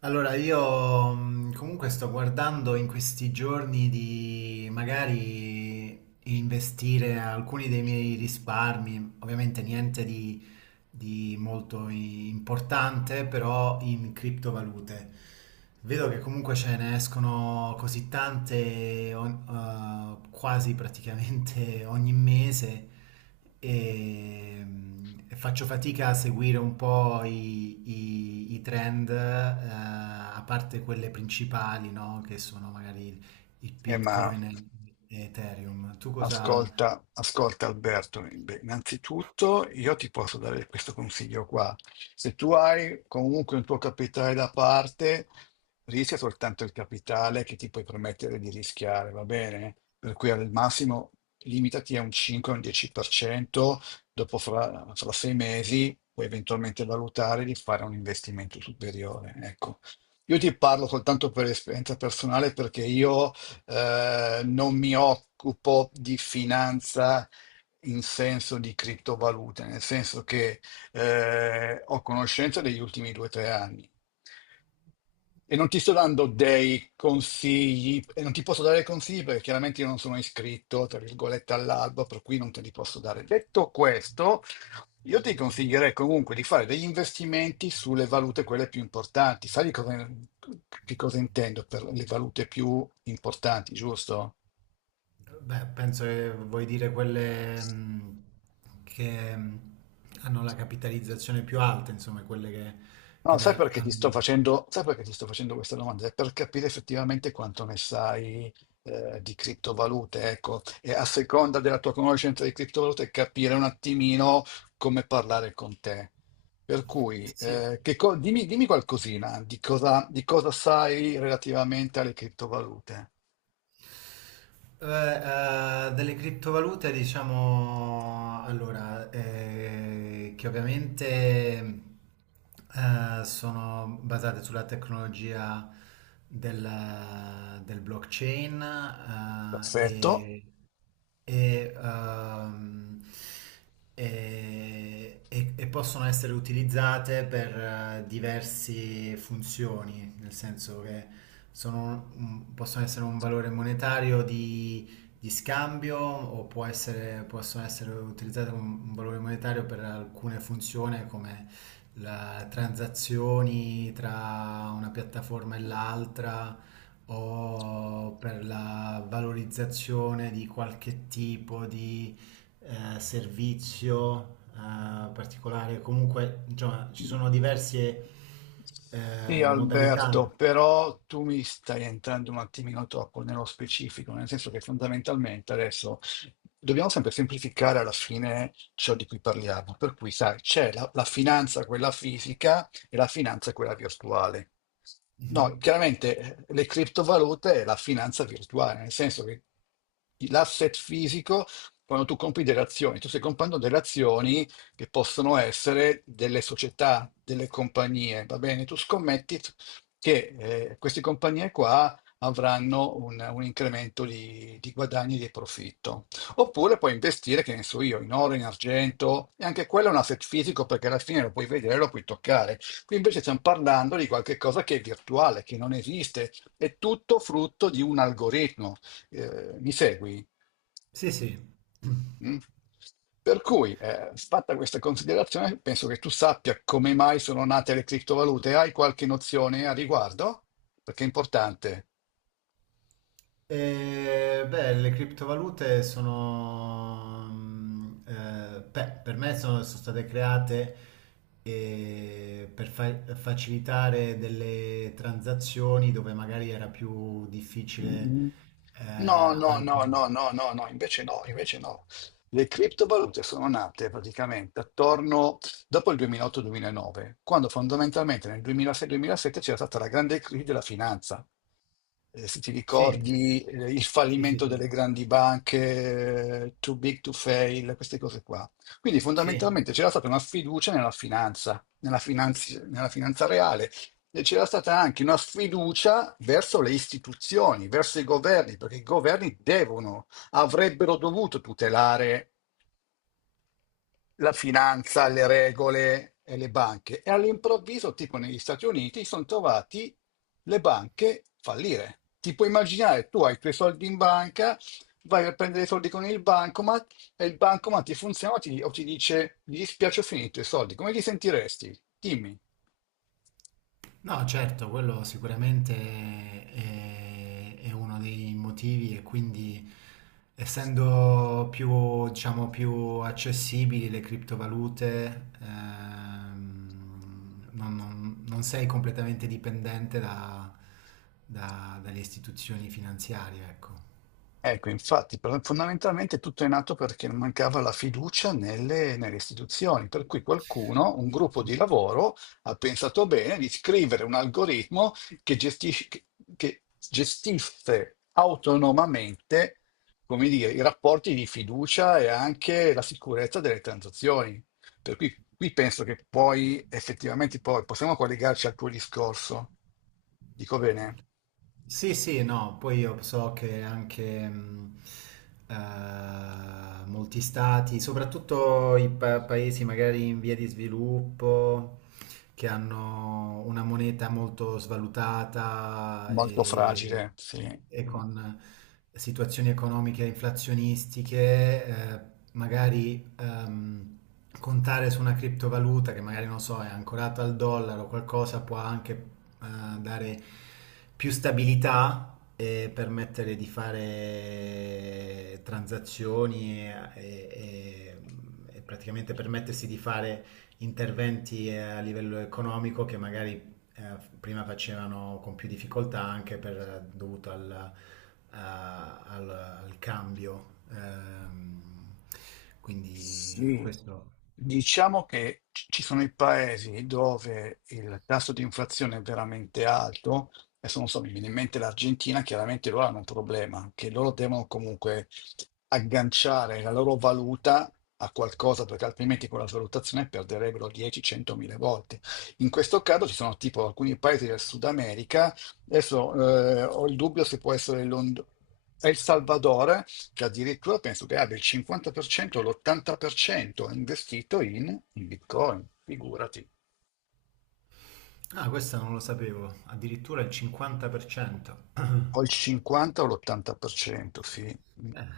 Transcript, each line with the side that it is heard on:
right: Allora, io comunque sto guardando in questi giorni di magari investire alcuni dei miei risparmi, ovviamente niente di molto importante, però in criptovalute. Vedo che comunque ce ne escono così tante, quasi praticamente ogni mese, e faccio fatica a seguire un po' i trend, a parte quelle principali, no? Che sono magari il
left: Eh, ma
right: Bitcoin e Ethereum. Tu cosa...
left: ascolta Alberto, beh, innanzitutto io ti posso dare questo consiglio qua. Se tu hai comunque un tuo capitale da parte, rischia soltanto il capitale che ti puoi permettere di rischiare, va bene? Per cui al massimo limitati a un 5 o un 10%, dopo fra 6 mesi puoi eventualmente valutare di fare un investimento superiore. Ecco. Io ti parlo soltanto per esperienza personale perché io non mi occupo di finanza in senso di criptovalute, nel senso che ho conoscenza degli ultimi 2 o 3 anni. E non ti sto dando dei consigli, e non ti posso dare consigli perché chiaramente io non sono iscritto, tra virgolette, all'albo, per cui non te li posso dare. Detto questo, io ti consiglierei comunque di fare degli investimenti sulle valute quelle più importanti. Sai di cosa, che cosa intendo per le valute più importanti, giusto?
right: Beh, penso che vuoi dire quelle che hanno la capitalizzazione più alta, insomma, quelle che,
left: No, sai perché ti sto
right: hanno...
left: facendo, sai perché ti sto facendo questa domanda? È per capire effettivamente quanto ne sai di criptovalute, ecco, e a seconda della tua conoscenza di criptovalute capire un attimino come parlare con te. Per cui,
right: Sì.
left: dimmi, dimmi qualcosina di cosa sai relativamente alle criptovalute.
right: Delle criptovalute, diciamo, allora, che ovviamente sono basate sulla tecnologia del blockchain, eh,
left: Perfetto.
right: e, e, ehm, e possono essere utilizzate per diverse funzioni, nel senso che possono essere un valore monetario di scambio o possono essere utilizzate come un valore monetario per alcune funzioni come transazioni tra una piattaforma e l'altra o per la valorizzazione di qualche tipo di servizio particolare. Comunque, insomma, ci sono diverse
left: Sì,
right: modalità.
left: Alberto, però tu mi stai entrando un attimino troppo nello specifico, nel senso che fondamentalmente adesso dobbiamo sempre semplificare alla fine ciò di cui parliamo. Per cui, sai, c'è la finanza, quella fisica, e la finanza, quella virtuale. No,
right: Mhm.
left: chiaramente le criptovalute è la finanza virtuale, nel senso che l'asset fisico, quando tu compri delle azioni, tu stai comprando delle azioni che possono essere delle società, delle compagnie, va bene? Tu scommetti che queste compagnie qua avranno un incremento di guadagni e di profitto. Oppure puoi investire, che ne so io, in oro, in argento, e anche quello è un asset fisico perché alla fine lo puoi vedere, lo puoi toccare. Qui invece stiamo parlando di qualcosa che è virtuale, che non esiste, è tutto frutto di un algoritmo. Mi segui?
right: Sì, sì.
left: Mm? Per cui, fatta questa considerazione, penso che tu sappia come mai sono nate le criptovalute. Hai qualche nozione a riguardo? Perché è importante.
right: Le criptovalute sono, beh, per me sono state create per facilitare delle transazioni dove magari era più difficile,
left: Mm. No, no, no,
right: anche...
left: no, no, no, no, invece no, invece no. Le criptovalute sono nate praticamente attorno dopo il 2008-2009, quando fondamentalmente nel 2006-2007 c'era stata la grande crisi della finanza. Se ti
right: Sì,
left: ricordi, il
right: sì, sì,
left: fallimento
right: sì.
left: delle grandi banche, too big to fail, queste cose qua. Quindi
right: Sì.
left: fondamentalmente c'era stata una fiducia nella finanza, nella finanza reale e c'era stata anche una sfiducia verso le istituzioni, verso i governi, perché i governi devono, avrebbero dovuto tutelare la finanza, le regole e le banche. E all'improvviso, tipo negli Stati Uniti, sono trovati le banche fallire. Ti puoi immaginare, tu hai i tuoi soldi in banca, vai a prendere i soldi con il bancomat e il bancomat ti funziona o ti dice, mi dispiace, ho finito i soldi. Come ti sentiresti? Dimmi.
right: No, certo, quello sicuramente è uno dei motivi e quindi essendo più, diciamo, più accessibili le criptovalute, non sei completamente dipendente dalle istituzioni finanziarie, ecco.
left: Ecco, infatti, pro fondamentalmente tutto è nato perché mancava la fiducia nelle istituzioni, per cui qualcuno, un gruppo di lavoro, ha pensato bene di scrivere un algoritmo che gestisce che gestisse autonomamente, come dire, i rapporti di fiducia e anche la sicurezza delle transazioni. Per cui qui penso che poi effettivamente poi possiamo collegarci al tuo discorso, dico bene?
right: Sì, sì, no, poi io so che anche molti stati, soprattutto i paesi magari in via di sviluppo, che hanno una moneta molto svalutata
left: Molto fragile, sì.
right: e
left: Mh.
right: con situazioni economiche inflazionistiche, magari contare su una criptovaluta che magari non so, è ancorata al dollaro o qualcosa può anche dare più stabilità. E permettere di fare transazioni e praticamente permettersi di fare interventi a livello economico che magari prima facevano con più difficoltà anche per, dovuto al cambio. Quindi
left: Sì.
right: questo...
left: Diciamo che ci sono i paesi dove il tasso di inflazione è veramente alto, adesso non so, mi viene in mente l'Argentina, chiaramente loro hanno un problema, che loro devono comunque agganciare la loro valuta a qualcosa, perché altrimenti con la valutazione perderebbero 10-100 mila volte. In questo caso ci sono tipo alcuni paesi del Sud America, adesso ho il dubbio se può essere El Salvador, che addirittura penso che abbia il 50%, l'80% investito in Bitcoin, figurati.
right: Ah, questo non lo sapevo, addirittura il 50%.
left: O il 50 o l'80%, sì.
right: Eh,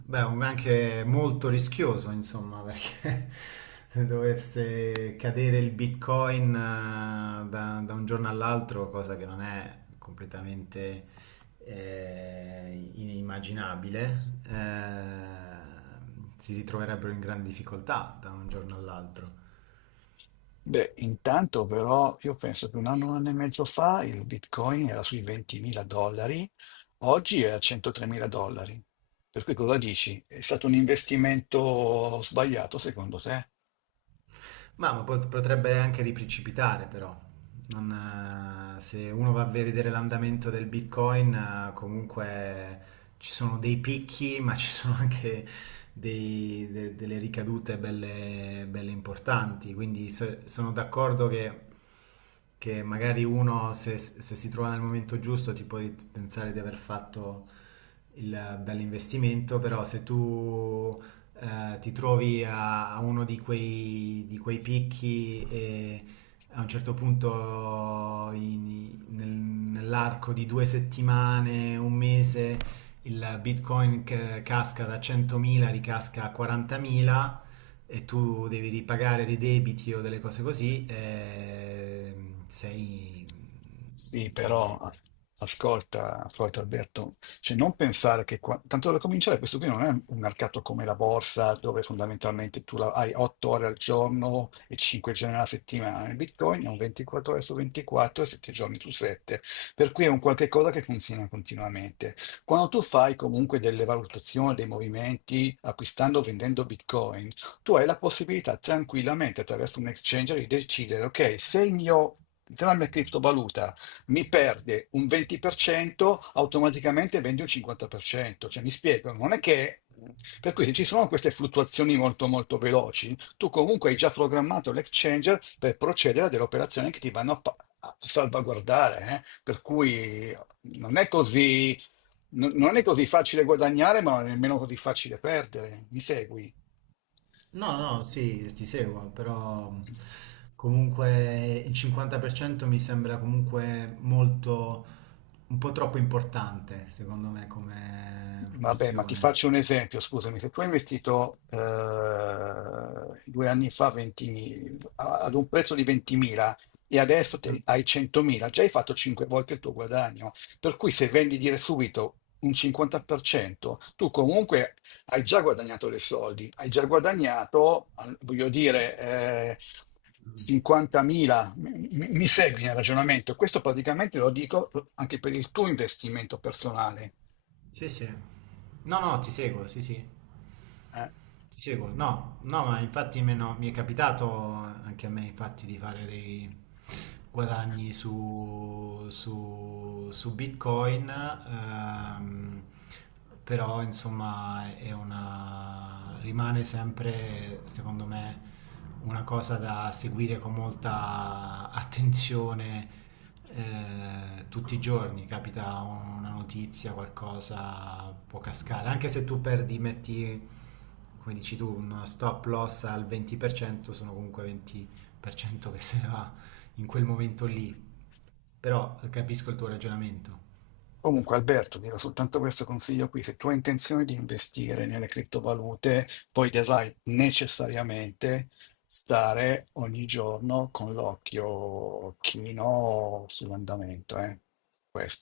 right: Beh, anche molto rischioso, insomma, perché se dovesse cadere il Bitcoin, da un giorno all'altro, cosa che non è completamente inimmaginabile, eh, si ritroverebbero in grande difficoltà da un giorno all'altro.
left: Beh, intanto però io penso che un anno e mezzo fa il Bitcoin era sui 20.000 dollari, oggi è a 103.000 dollari. Per cui cosa dici? È stato un investimento sbagliato secondo te?
right: Ma, potrebbe anche riprecipitare però. Non, Se uno va a vedere l'andamento del Bitcoin, comunque ci sono dei picchi, ma ci sono anche delle ricadute belle, belle importanti. Quindi sono d'accordo che magari uno, se si trova nel momento giusto, ti può pensare di aver fatto il bell'investimento, però se tu a uno di quei picchi e a un certo punto nell'arco di due settimane, un mese, il Bitcoin che casca da 100.000 ricasca a 40.000 e tu devi ripagare dei debiti o delle cose così,
left: Sì,
right: sei in
left: però
right: difficoltà.
left: ascolta, Floyd Alberto, cioè non pensare che tanto da cominciare questo qui non è un mercato come la borsa dove fondamentalmente hai 8 ore al giorno e 5 giorni alla settimana. Il Bitcoin è un 24 ore su 24 e 7 giorni su 7, per cui è un qualche cosa che funziona continuamente. Quando tu fai comunque delle valutazioni, dei movimenti acquistando o vendendo Bitcoin, tu hai la possibilità tranquillamente attraverso un exchanger di decidere, ok, se il mio se la mia criptovaluta mi perde un 20%, automaticamente vende un 50%. Cioè, mi spiego, non è che... Per cui se ci sono queste fluttuazioni molto molto veloci, tu comunque hai già programmato l'exchanger per procedere a delle operazioni che ti vanno a salvaguardare, eh. Per cui non è così, non è così facile guadagnare, ma nemmeno così facile perdere. Mi segui?
right: No, no, no, sì, ti seguo, però comunque il 50% mi sembra comunque molto, un po' troppo importante, secondo me, come
left: Vabbè, ma ti
right: proporzione.
left: faccio un esempio, scusami, se tu hai investito 2 anni fa ad un prezzo di 20.000 e adesso
right: Mm,
left: hai 100.000, già hai fatto 5 volte il tuo guadagno, per cui se vendi dire subito un 50%, tu comunque hai già guadagnato dei soldi, hai già guadagnato, voglio dire,
right: mm.
left: 50.000, mi segui nel ragionamento? Questo praticamente lo dico anche per il tuo investimento personale.
right: Sì, sì. No, no, ti seguo, sì, sì.
left: Eh,
right: Ti seguo. No, no, ma infatti me no- mi è capitato anche a me infatti di fare dei guadagni su Bitcoin, però insomma rimane sempre, secondo me, una cosa da seguire con molta attenzione. Eh, tutti i giorni capita una notizia, qualcosa può cascare, anche se tu perdi, metti come dici tu, un stop loss al 20%, sono comunque 20% che se ne va in quel momento lì. Però capisco il tuo ragionamento.
left: Comunque, Alberto, ti do soltanto questo consiglio qui. Se tu hai intenzione di investire nelle criptovalute, poi dovrai necessariamente stare ogni giorno con l'occhio chino sull'andamento, eh. Questo.